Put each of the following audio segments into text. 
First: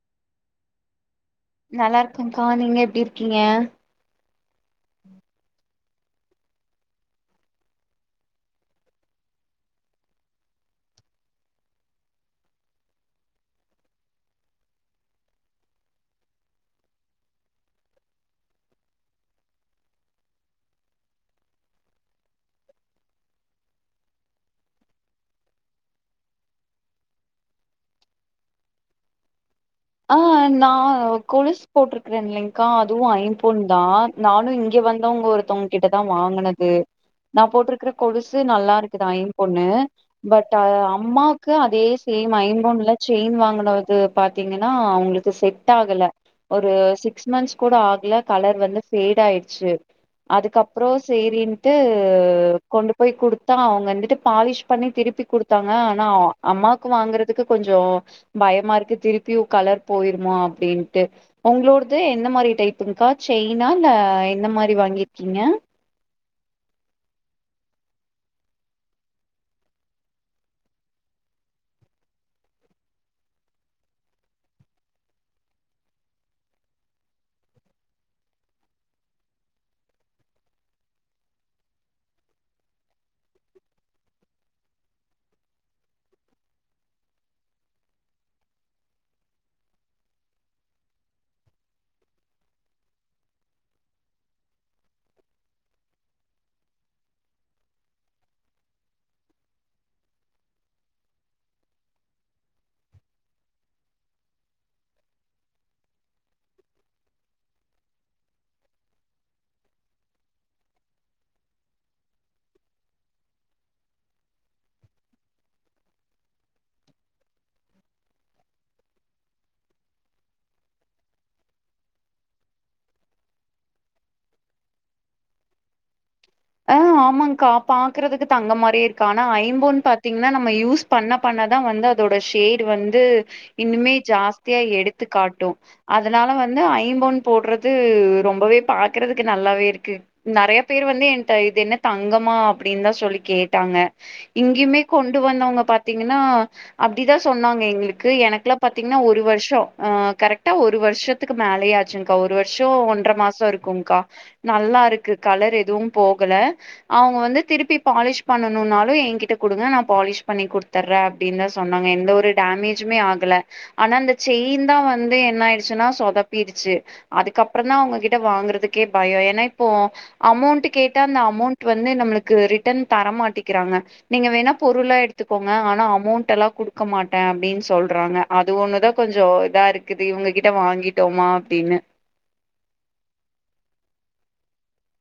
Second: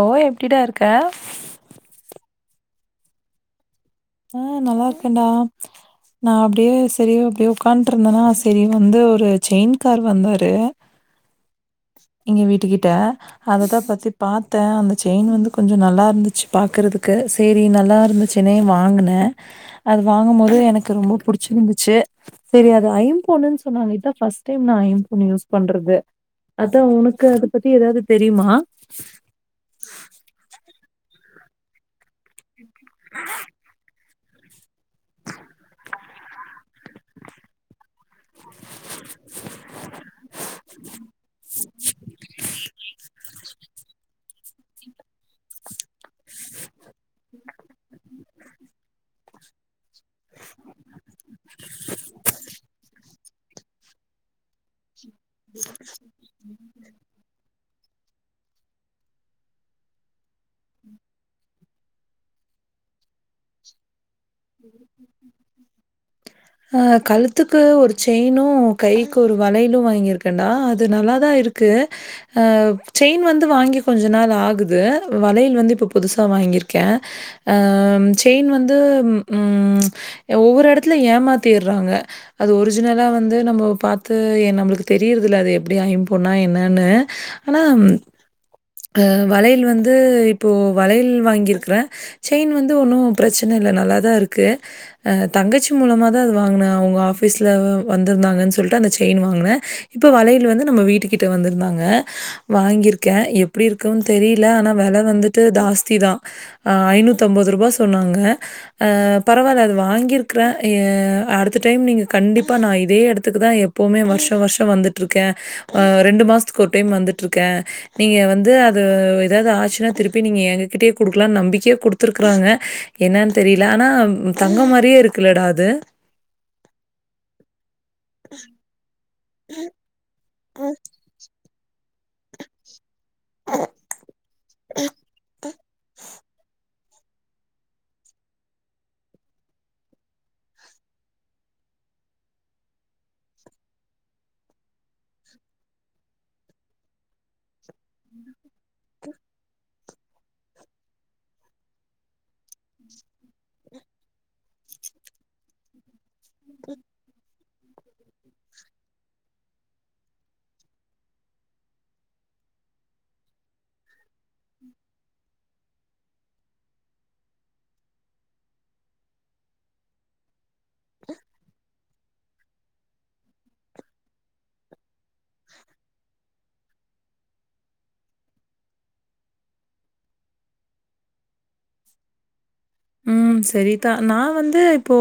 ஓ எப்டிடா இருக்க நல்லா இருக்கங்கா நீங்க எப்டி இருக்கீங்க ஆ நல்லா இருக்கேன்டா நா அப்டியே செரி அப்டே உக்காட்ருந்தனா செரின் வந்து ஒரு செயின் கார் வந்தாரு எங்க வீட்டுக்கிட்ட அததா பத்தி பாத்தே அந்த செயின் வந்து கொஞ்சொ நல்லா இருந்துச்சு பாக்கறதுக்கு செரி நல்லா இருந்துச்சுன்னே வாங்குனே அது வாங்கும்போது எனக்கு ரொம்ப புடிச்சிருந்துச்சு செரி அது ஐம்பொன்னுன் சொன்னாங்க இதா ஃபரஸ்ட் டைம் நா ஐம்பொன்னு யூஸ் பண்றது அதா உனக்கு அத பத்தி எதாவ்து தெரியுமா ஆ நா கொலுசு போட்டுருக்றேன்லக்கா அதுவு ஐம்பொன் தா நானு இங்க வந்தவங்க ஒருத்தவங் கிட்டதா வாங்குனது நாப் போட்ருக்கற கொலுசு நல்லாருக்குதா ஐம்பொன்னு பட் அ அம்மாக்கு அதே சேம் ஐம்பொன்ல செயின் வாங்கனது பாத்தீங்கன் னா அவுங்ளுக்கு செட் ஆகல ஒரு சிக்ஸ் மந்த்ஸ் கூட ஆகல கலர் வந்து ஃபேடு ஆயிட்ச்சு அதுக்கப்றோ சேரின்ட்டு கொண்டு போய் குடுத் தா அவுங்க வந்துட்டு பாலிஷ் பண்ணி திருப்பி குடுத்தாங்க ஆனா அ அம்மாக் கு வாங்கறதுக்கு கொஞ்சோ பயமாருக்கு திருப்பியு கலர்ப் போயிருமா அப்டின்ட்டு உங்ளோடது எந்த மாரி டைப்புங்க்கா செயினா இல்ல எந்த மாரி வாங்கிருக்கீங்க அ கழுத்துக்கு ஒரு செயினு கைக்கு ஒரு வளையிலு வாங்கிருக்கேண்டா அது நல்லாதா இருக்கு அ செயின் வந்து வாங்கி கொஞ்ச நாள் ஆகுது வளையல் வந்து இப்ப புதுசா வாங்கிருக்கே அ செயின் வந்து ம் ஒவ்வொரு எடத்ல ஏமாத்திர்றாங்க அது ஒரிஜினலா வந்து நம்மோ பாத்து நம்ளுக்கு தெரியுறதில்ல அது எப்டி ஐம்பொன்னா என்னனு ஆனாம் அ வளையல் வந்து இப்போ வளையல் வாங்கிருக்றே செயின் வந்து ஒன்னு பிரச்ன இல்ல நல்லாதா இருக்கு அ தங்கச்சி மூலமாதா அது வாங்குன அவுங்க ஆஃபீஸ்ல வந்திருந்தாங்கன் சொல்ட்டு அந்த செயின் வாங்ன இப்போ வளையல் வந்து நம்ம வீட்டுகிட்ட வந்திருந்தாங்க வாங்கிருக்க எப் ப்டி இருக்குன் தெரில ஆனா வெல வந்துட்டு தாஸ்திதா அ ஐநூத்தி அம்பதுருபா சொன்னாங்க அ பரவால்ல அது வாங்கிருக்றே அ அடுத்த டைம் நீங்க கண்டிப்பா நா இதே எடத்துக்குதா எப் போமே வருஷ வருஷ வந்துட்ருக்கே அ ரெண்டு மாச்த்துக்கு ஒரு டைம் வந்துட்ருக்கே நீங்கே வந் து அது எதாவ்து ஆச்சுனா திருப்பி நீங்க எங்ககிட்டியே குடுக்லான் நம்பிக்கியா குடுத்துருக்றாங்க என்னன் தெரில ஆனா தங்கம் மாரியே இருக்குல்லடா அது அ ஆமாங்கா பாக்றதுக்கு தங்க மாரியே இருக்கு ஆனா ஐம்பொன் பாத்தீங் ன நம்ம யூஸ் பண்ணப் பண்ணதா வந்து அதோட ஷேப் டு வந்து இன்னிமே ஜாஸ்தியா எடுத்துக்காட்டு அதனால வந்து ஐம்பொன் போட்றது ரொம்பவேப் பாக்றதுக்கு நல்லாவே இருக்கு நெறையப் பேர் வந்து என் ட இது என்ன தங்கமா அப்டின்தா சொல்லி கேட்டாங்க இங்கியுமே கொண்டு வந்தவங்க பாத்தீங்கனா அப்டிதா சொன்னாங்க எங்ளுக்கு எனக்லா பாத்தீங்னா ஒரு வர்ஷோ அ கரெக்டா ஒரு வர்ஷத் த்துக்கு மேலயே ஆச்சுங்க்கா ஒரு வருஷோ ஒன்ற மாச இருக்குங்க்கா நல்லாருக்கு கலர் எதுவு போகல அவுங்க வந்துத் திருப்பி பாலிஷ் பண்ணணுனாலு எங்கிட்ட குடுங்க நா பாலிஷ் பண்ணி குடுத் தர்ற அப்டின்தா சொன்னாங்க எந்த ஒரு டேமேஜுமே ஆகல ஆனா அந்த செயின்தா வந்து என்ன ஆயிடுச்சுனா சொதப்பிடுச்சு அதுக்கப்றந்தா அவுங்ககிட்ட வாங்கறதுக்கே பயோ ஏனா இப்போ அமௌண்ட்டுக் கேட்டா அந்த அமௌண்ட் வந்து நம்ளுக்கு ரிட்டர்ன் தர மாட்டேக்கிறாங்க நீங்க வேணாப் பொருளா எடுத்துக்கோங்க ஆனா அமௌண்ட் எல்லா குடுக்க மாட்டே அப்டின்னு சொல்றாங்க அது ஒன்னுதா கொஞ்சோ இதா இருக்குது இவுங்ககிட்ட வாங்கிட்டோமா அப்டினு ம் சரிதா நா வந்து இப்போ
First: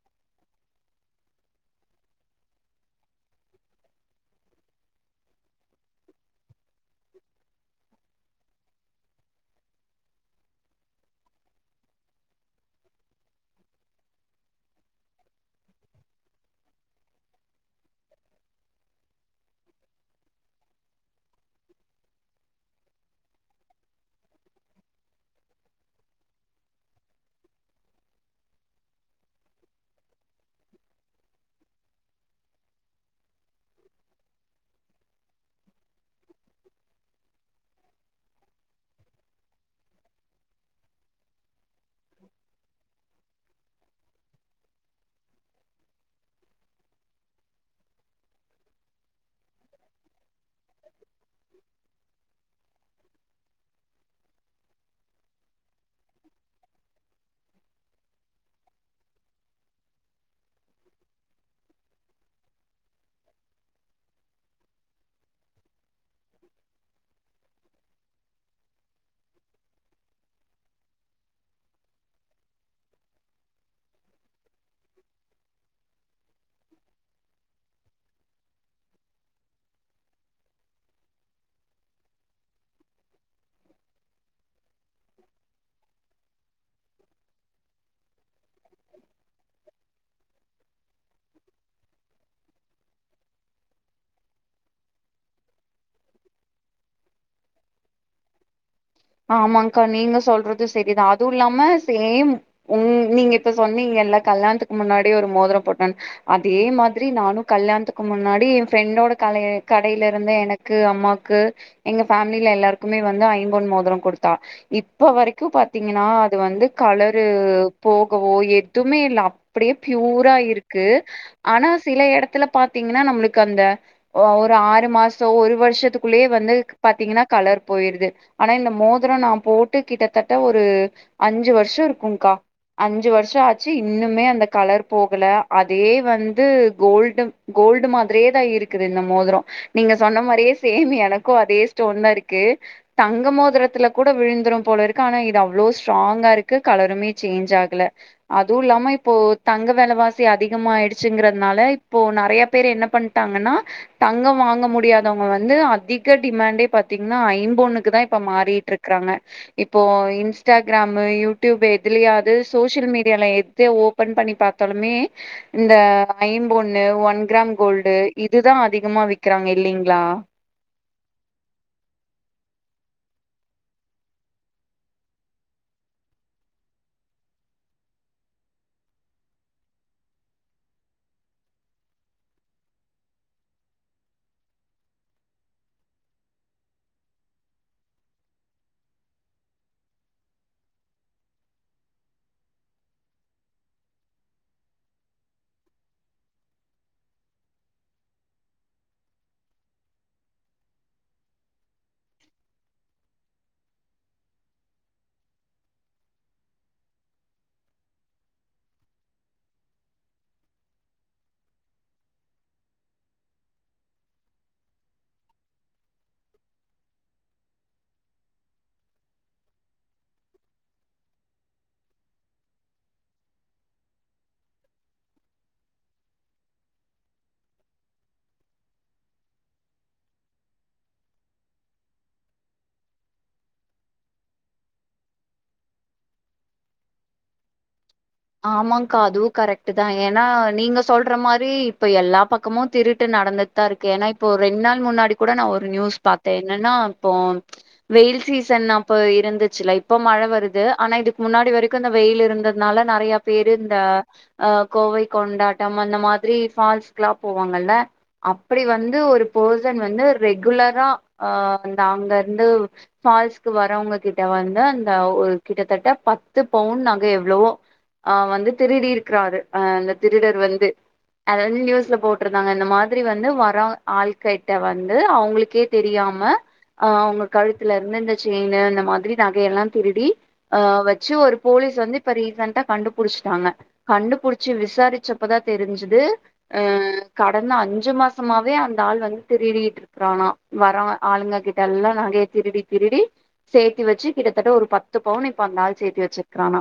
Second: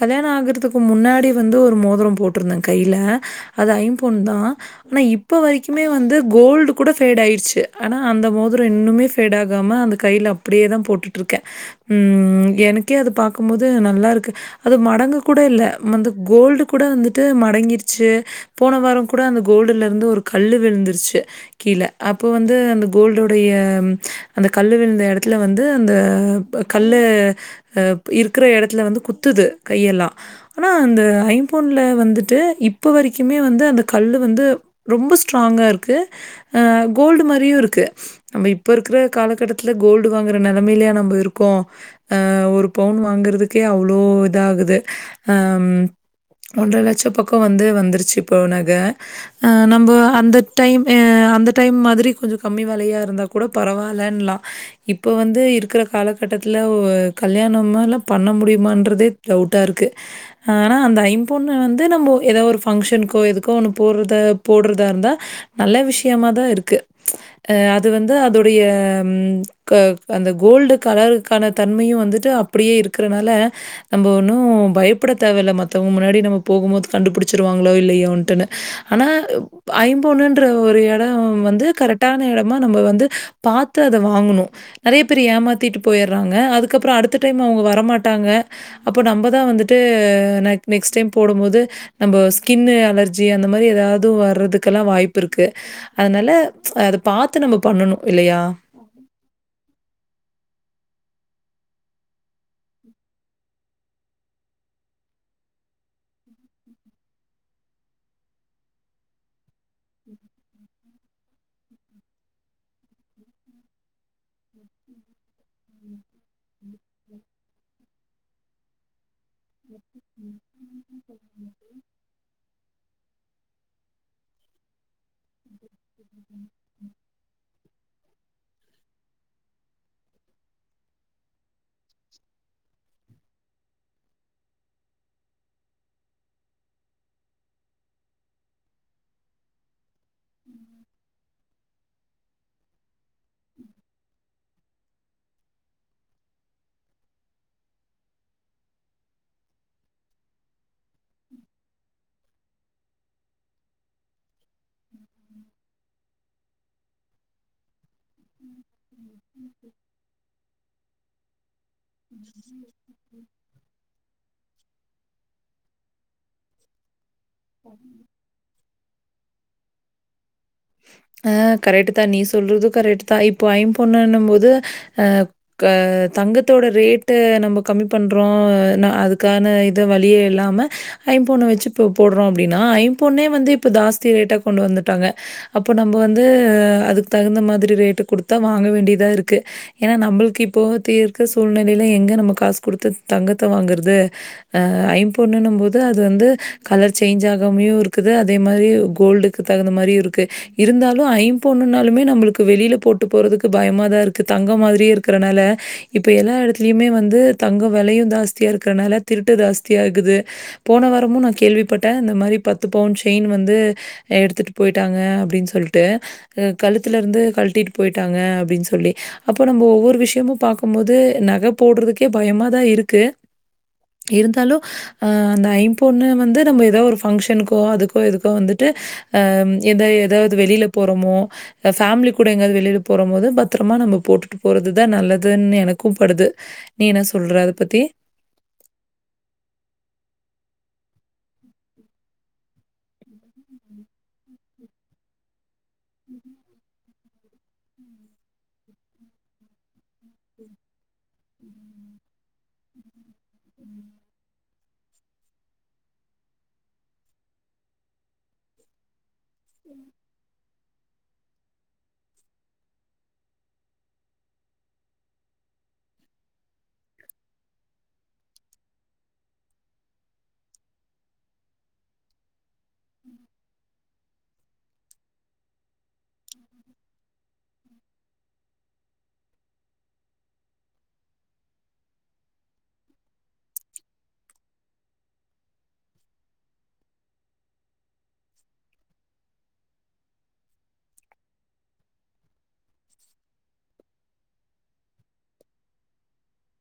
கல்யாண ஆகறதுக்கு முன்னாடி வந்து ஒரு மோதரோ போட்ருந்தே கைல அது ஐம்பொன்தா ஆனா இப்ப வரைக்குமே வந்து கோல்டு கூட ஃபேடு ஆயிடுச்சு ஆனா அந்த மோதரோ இன்னுமே ஃபேடு ஆகாம அந்தக் கைல அப்டியேதா போட்டுட்டு இருக்கே ம் எனக்கே அது பாக்கும்போது நல்லாருக்கு அது மடங்க கூட இல்ல அந்த கோல்டு கூட வந்துட்டு மடங்கிருச்சு போன வாரங் கூட அந்த கோல்டுல இருந்து ஒரு கல்லு விழுந்துருச்சு கீழ அப்போ வந்து அந்த கோல்டோடைய அந்த கல்லு விழுந்த எடத்துல வந்து அந்த ப்ப கல்லு அ இருக்குற எடத்துல வந்து குத்துது கையெல்லா ஆனா அந்த ஐபொன்ல வந்துட்டு இப்போ வரைக்குமே வந்து அந்த கல்லு வந்து ரொம்ப ஸ்ட்ராங்காருக்கு ஆ கோல்டு மாரியு இருக்கு நம்ப இப்ப இருக்ற காலகட்டத்துல கோல்டு வாங்ற நெலமைலயா நம்ப இரு க்கோ ஆ ஒரு பவுன் வாங்குறதுக்கே அவ்ளோ இதாகுது ஆ ஒன்ற லட்ச பக்கோ வந்து வந்துருச்சு இப்போ நக ஆ நம்ப அந்த டைம் ஆ அந்த டைம் மாதிரி கொஞ்சொ கம்மி வெலயா இருந்தா கூட பரவால்லன்லா இப்ப வந்து இருக்ற கால கட்டத்துல ஓ கல்யாணமுல்லா பண்ண முடிமான்றதே டவுட்டாருக்கு ஆனா அந்த ஐம்பொன்னு வந்து நம்போ எதா ஒரு ஃபங்ஷனுக்கோ எதுக்கோ ஒண்ணு போட்றது போட்றதாருந்தா நல்ல விஷ்யமாதாருக்கு ஆ அது வந்து அதோடய க அந்த கோல்டு கலருக்கான தன்மயு வந்துட்டு அப்டியே இருக்றனால நம்பொ ஒண்ணு பயப்பட தேவயில்ல மத்தவங்க முன்னாடி நம்ம போகும்போது கண்டுபுடிச்சிருவாங்ளோ இல்லயோன்ட்டுன்னு ஆனா ஐம்பொன்னுன்ற ஒரு எடோ வந்து கரெக்டான எடமா நம்ம வந்து பாத்து அத வாங்ணு நெறைய பேர் ஏமாத்திட்டு போய்றாங்க அதுக்கப்றோ அடுத்த டைம் அவுங்க வரமாட்டாங்க அப்போ நம்பதா வந்துட்டு நெக் நெக்ஸ்ட் டைம் போடும்போது நம்ப ஸ்கின்னு அலர்ஜி அந்த மாரி எதாது வர்றதுக்கல்லா வாய்ப்புருக்கு அதனால அத பாத்து நம்ம பண்ணணு இல்லயா ஆமாங்கா நீங்க சொல்றது செரிதா அதுல்லாம சேம் உங் நீங்க இப்ப சொன்னீங்கள்ல கல்லாணத்துக்கு முன்னாடியே ஒரு மோத்ரோ போட்டோன் அதே மாத்ரி நானு கல்யாண்த்துக்கு முன்னாடி எ ஃப்ரெண்டோட கலய கடைலருந்தே எனக்கு அம்மாக்கு எங்க ஃபேம்லில எல்லாருக்குமே வந்து ஐம்பொன் மோத்ரோ கொடுத்தா இப்ப வரைக்கு பாத்தீங்கன்னா அது வந்து கலரு போகவோ எதுமே இல்ல அப் அப்டியே ப்யூரா இருக்கு ஆனா சில எடத்துல பாத்தீங்ன்னா நம்ளுக்கு அந்த ஒ ஒரு ஆறு மாசோ ஒரு வர்ஷத்துக்குள்ளயே வந்து பாத்தீங்ன்னா கலர் போயிருது ஆனா இந்த மோத்ரோ நா போட்டு கிட்டத்தட்ட ஒரு அஞ்சு வர்ஷோ இருக்குக்கா அஞ்சு வர்ஷோ ஆச்சு இன்னுமே அந்த கலர் போகல அதே வந்து கோல்டு கோல்டு மாத்ரியே தா இருக்குது இந்த மோதரோ நீங்க சொன்ன மாரியே சேம் எனக்கு அதே ஸ்டோன் தாருக்கு தங்க மோத்ர த்துல கூட விழுந்துரும்போலருக்கு ஆனா இது அவ்ளோ ஸ்ட்ராங்காருக்கு கலருமே சேஞ்ச் ஆகல அதுவுல்லாம இப்போ தங்க வெலவாசி அதிகமாய்டுச்சுங்கறதுனால இப்போ நறைய பேரு என்ன பண்ட்டாங்கன்னா தங்கோ வாங்க முடியாதோங்க வந்து அதிக டிமாண்டே பாத்தீங்ன்னா ஐம்பொன்னுக்கு தா இப்ப மாறி ட்ருக்காங்க இப்போ இன்ஸ்டாகிராமு யூடியூப்பு எதுலையாது சோசியல் மீடியால எ து ஓபன் பண்ணி பாத்தாலுமே இந்த ஐம்பொன்னு ஒன் கிராம் கோல்டு இதுதா அதிகமா விக்கிறாங்க இல்லைங்ளா ஆ கரெக்ட்டு தா நீ சொல்றது கரெக்ட்டு தா இப்போ ஐம்பொன்னுனம்போது ஆ க தங்கத்தோட ரேட்டு நம்ப கம்மி பண்றோ நா அதுக்கான இத வழியே இல்லாம ஐம்பொன்ன வச்சு இப்ப போட்றோ அப்டின்னா ஐம் பொன்னே வந்து இப்ப தாஸ்தி ரேட்டா கொண்டு வந்துட்டாங்க அப்ப நம்ப‌வந்து அதுக்கு தகுந்த மாத்ரி ரேட்டு குடுத்தா வாங்க வேண்டிதாருக்கு ஏனா நம்ளுக்கு இப்போதிக்கி இருக்க சூழ்நிலைல எங்க நம்ப காசு குடுத்து தங்கத்த வாங்கற்து ஆ ஐம்பொன்னுன்னம் போது அது வந்து கலர் சேஞ்ச் ஆகாமயு இருக்குது அதே மாரி கோல்டு துக்கு தகுந்த மாறியு இருக்கு இருந்தாலு ஐம்பொண்ணுனாலுமே நம்மளுக்கு வெளியில போட்டு போறதுக்கு பயமா தா இருக்கு க்கு தங்க மாதிரியே இருக்குறனால இப்ப எல்லா எடத்துலயுமே வந்து தங்க வெலையு ஜாஸ்தியா இருக்கனால திருட்டு ஜாஸ்தியாகுது போன வாரமு நா கேள்விப்பட்ட இந்த மாரி பத்து பவுண் செயின் வந்து எடுத்துட்டு போயி ட்டாங்க அப்டின்னு சொல்ட்டு கழுத்தல இருந்து கழ்ட்டிட்டு போயிட்டாங்க அப்டின்னு சொல்லி அப்ப நம்ப ஒவ்வொரு விஷ்யமு பாக்கும் போது நக போடுறதுக்கே பயமாதா இருக்கு இருந்தாலு அ அந்த ஐம்பொண்ணு வந்து நம்ப ஏதா ஒரு ஃபங்ஷனுக்கோ அதுக்கோ எதுக்கோ வந்துட்டு அ எத எதாவது வெளியில போறோமோ இப்ப ஃபேமிலி கூட எங்காவது வெளில போற போது பத்திரமா நம்ம போட்டுட்டு போறதுதா நல்லதுன்னு எனக்கும் படுது நீ என்ன சொல்ற அத பத்தி ஆமாங்க்கா அதுவு கரெக்ட்டு தா ஏன்னா நீங்க சொல்ற மாறி இப்ப எல்லா பக்கமு திருட்டு நடந்து த்தா இருக்கு ஏன்னா இப்போ ரெண்டு நாள் முன்னாடி கூட நா ஒரு நியூஸ் பாத்த என்னன்னா இப்போ வெயில் சீசன் அப்ப இருந்துச்சுல்ல இப்ப மழ வருது ஆனா இதுக்கு முன்னாடி வரைக்கும் இந்த வெயில் இருந்ததுனால நெறய பேரு இந்த அ கோவை கொண்டாட்டம் அந்த மாதிரி ஃபால்ஸ்கெல்லா போவாங்கல்ல அப்டி வந்து ஒரு பர்சன் வந்து ரெகுலரா அ அந்த அங்க இருந்து ஃபால்ஸ்க்கு வரவங்க கிட்ட வந்து அந்த ஒரு கிட்டத்தட்ட பத்து பவுன் நக எவ்வளவோ அ வந்து திருடி இருக்காரு அ அந்த திருடர் வந்து அத வந்து நியூஸ்ல போட்டு இருந்தாங்க இந்த மாதிரி வந்து வறோ ஆள்கிட்ட வந்து அவங்களுக்கே தெரியாம அ அவங்க கழுத்துல இருந்து இந்த செயினு இந்த மாதிரி நகையெல்லா திருடி அ வச்சு ஒரு போலீஸ் வந்து இப்ப ரீசண்டா கண்டுபுடிச்சிட்டாங்க கண்டுபுடிச்சு விசாரிச்ச அப்பதா தெரிஞ்சுது அ கடந்த அஞ்சு மாசமாவே அந்த ஆள் வந்து திருடிட்டு இரு றானா வரவ ஆளுங்க கிட்ட எல்லா நகைய திருடி திருடி சேர்த்தி வச்சு கிட்டத்தட்ட ஒரு பத்து பவுன் இப்ப அந்த ஆள் சேத்தி வச்சிருக்கானா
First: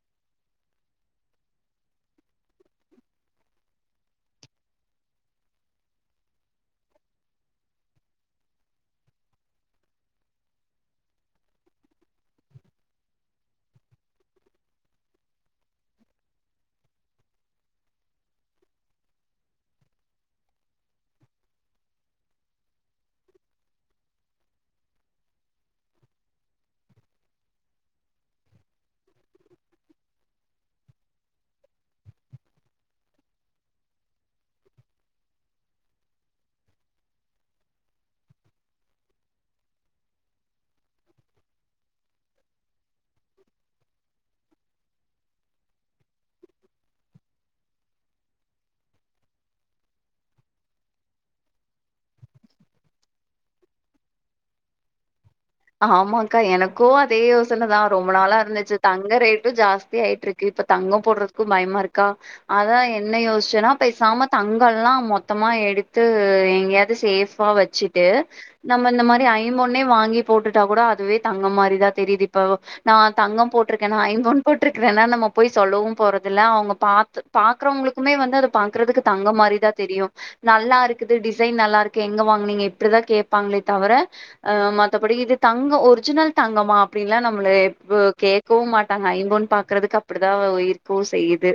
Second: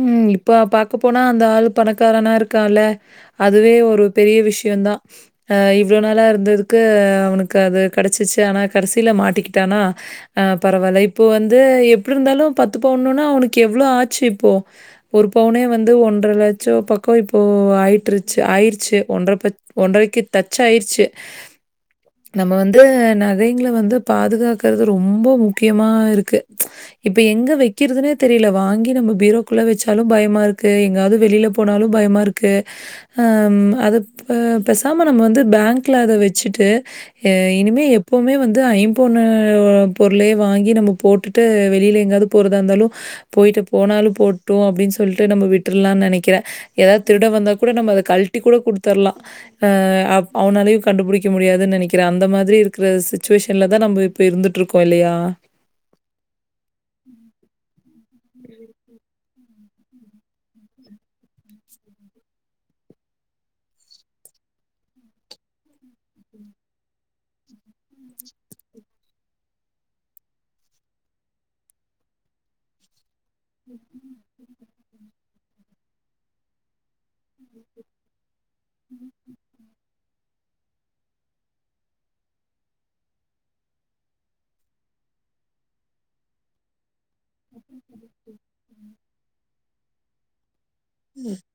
ம் இப்ப பாக்க போனா அந்த ஆள் பணக்காரனா இருக்கான்ல்ல அதுவே ஒரு பெரிய விஷயந்தா அ இவ்வளோ நாளா இருந்ததுக்கு அவனுக்கு அது கிடச்சிச்சு ஆனா கடசில மாட்டிக்கிட்டானா அ பரவாயில்ல இப்போ வந்து எப்டி இருந்தாலு பத்து பவுன்னவுன்னா அவனுக்கு எவ்வளோ ஆச்சு இப்போ ஒரு பவுனே வந்து ஒன்ற லட்ச பக்க இப்போ ஆயிட்டுருச்சு ஆயிருச்சு ஒன்றரை ப ஒன்றரைக்கு தச் ஆயிருச்சு நம்ம வந்து நகைங்கள வந்து பாதுகாக்கறது ரொம்ப முக்கியமா இருக்கு இப்ப எங்க வைக்கிறதுன்னே தெரில வாங்கி நம்ம பீரோ குள்ள வச்சாலு பயமா இருக்கு எங்காவது வெளில போனாலு பயமா இருக்கு அ அது ப்ப பேசாம நம்ம வந்து பேங்க்ல அத வச்சுட்டு இனிமே எப்பவுமே வந்து ஐம்பொண்ணு பொருளயே வாங்கி நம்ம போட் டுட்டு வெளில எங்காவது போறதா இருந்தாலு போய்ட்டு போனாலு போ டு அப்டின்னு சொல்லிட்டு நம் விட்றலாம்ன்னு நினைக்கிற ஏதாவது திருட வந்தா கூட நம்ம அத கல்டி கூட குடுத்தர்லா அ அவனாலையு கண்டுபிடிக்க முடியாதுன்னு நெனைக்கிற அந்த மாதிரி இருக்குற சுச்சுவேஷன்ல தா நம்ம இப் இப்போ இருந்துட்ருக்கோ இல்லயா ஆமாக்கா எனக்கு அதே யோசனதா ரொம்ப நாளா இருந்துச்சு தங்க ரேட்டு ஜாஸ்தி ஆயிட்டு இருக் இப்ப தங்க போடுறதுக்கும் பயமா இருக்கா அதா என்ன யோசிச்சுன்னா பேசாம தங்கல்லா மொத்தமா எடுத்து எங்கேயாவது சேஃபா வெச் வெச்சட்டு நம்ம இந்த மாதிரி ஐம்பொண்ணே வாங்கி போட்டுட்டா கூட அதுவே தங்கோ மாரிதா தெரியிது இப்ப நா தங்கோ போட்டிருக்கேனா ஐம்பொண் போட்ருக்றேனா நம்ம போய் சொல்லவு போறதில்ல அவுங்க பாத் பாக்குறவங்களுக்குமே வந்து அது பாக்கறதுக்கு தங்கோ மாரி தா தெரியு நல்லாருக்குது டிசைன் நல்லாருக்கு எங்க வாங்குனீங்க இப்டிதா கேப்பாங்ளே தவிர ஆ மத் தபடி இது தங் கோ ஒரிஜினல் தங்கமா அப்டின்ல்லா நம்மள எப் அ கேக்கவு மாட்டாங்க ஐம்போன் பாக்கறதுக்கு அப் இப்டிதா உயிர்க்கு செய்யிது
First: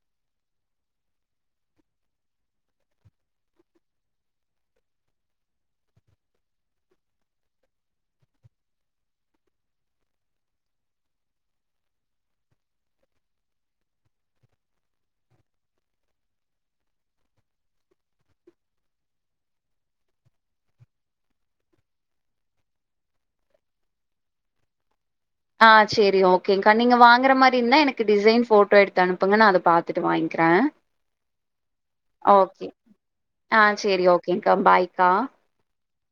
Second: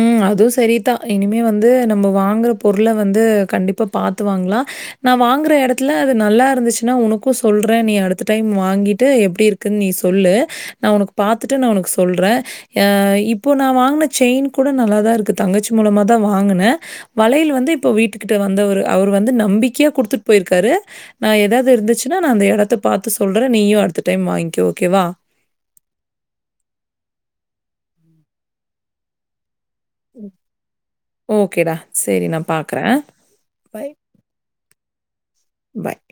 ம் அதுவு செரிதா இனிமே வந்து நம்ம வாங்குற பொருள வந்து கண்டிப்பா பாத்து வாங்ளா நா வாங்குற எடத்துல அது நல்லா இருந்துச்சுன்னா உனக்கு சொல்றே நீ அடுத்த டைம் வாங்கிட்டு எப்டி இருக் கு நீ சொல்லு நா உனக் பாத்துட்டு நா உனக் சொல்றே அ இப்போ நா வாங்குன செயின் கூட நல்லா தா இருக்கு தங்கச்சி மூலமாக தா வாங்குனே வளையல் வந்து இப்ப வீட்டுக்கிட்ட வந்தவரு அவரு வந்து நம்பிக்கையா குடுத்துட்டு போயிருக்காரு நா எதாவ்து இருந்துச்சுன்னா நா அந்த எடத்த பாத்து சொல்றே நீயு அடுத்த டைம் வாய்ங்கோ ஓகே வா ஆ செரி ஓகேங்க்கா நீங்க வாங்குற மாரி இருந்தா எனக்கு டிசைன் போட்டோ எடுத்து அனுப்புங்க நா அத பாத்து ட்டு வாங்கிறே ஓகேடா. சரி நான் ஓகே பார்க்குறேன். ஆ செரி ஓகேங்கா பாய்க்கா பாய்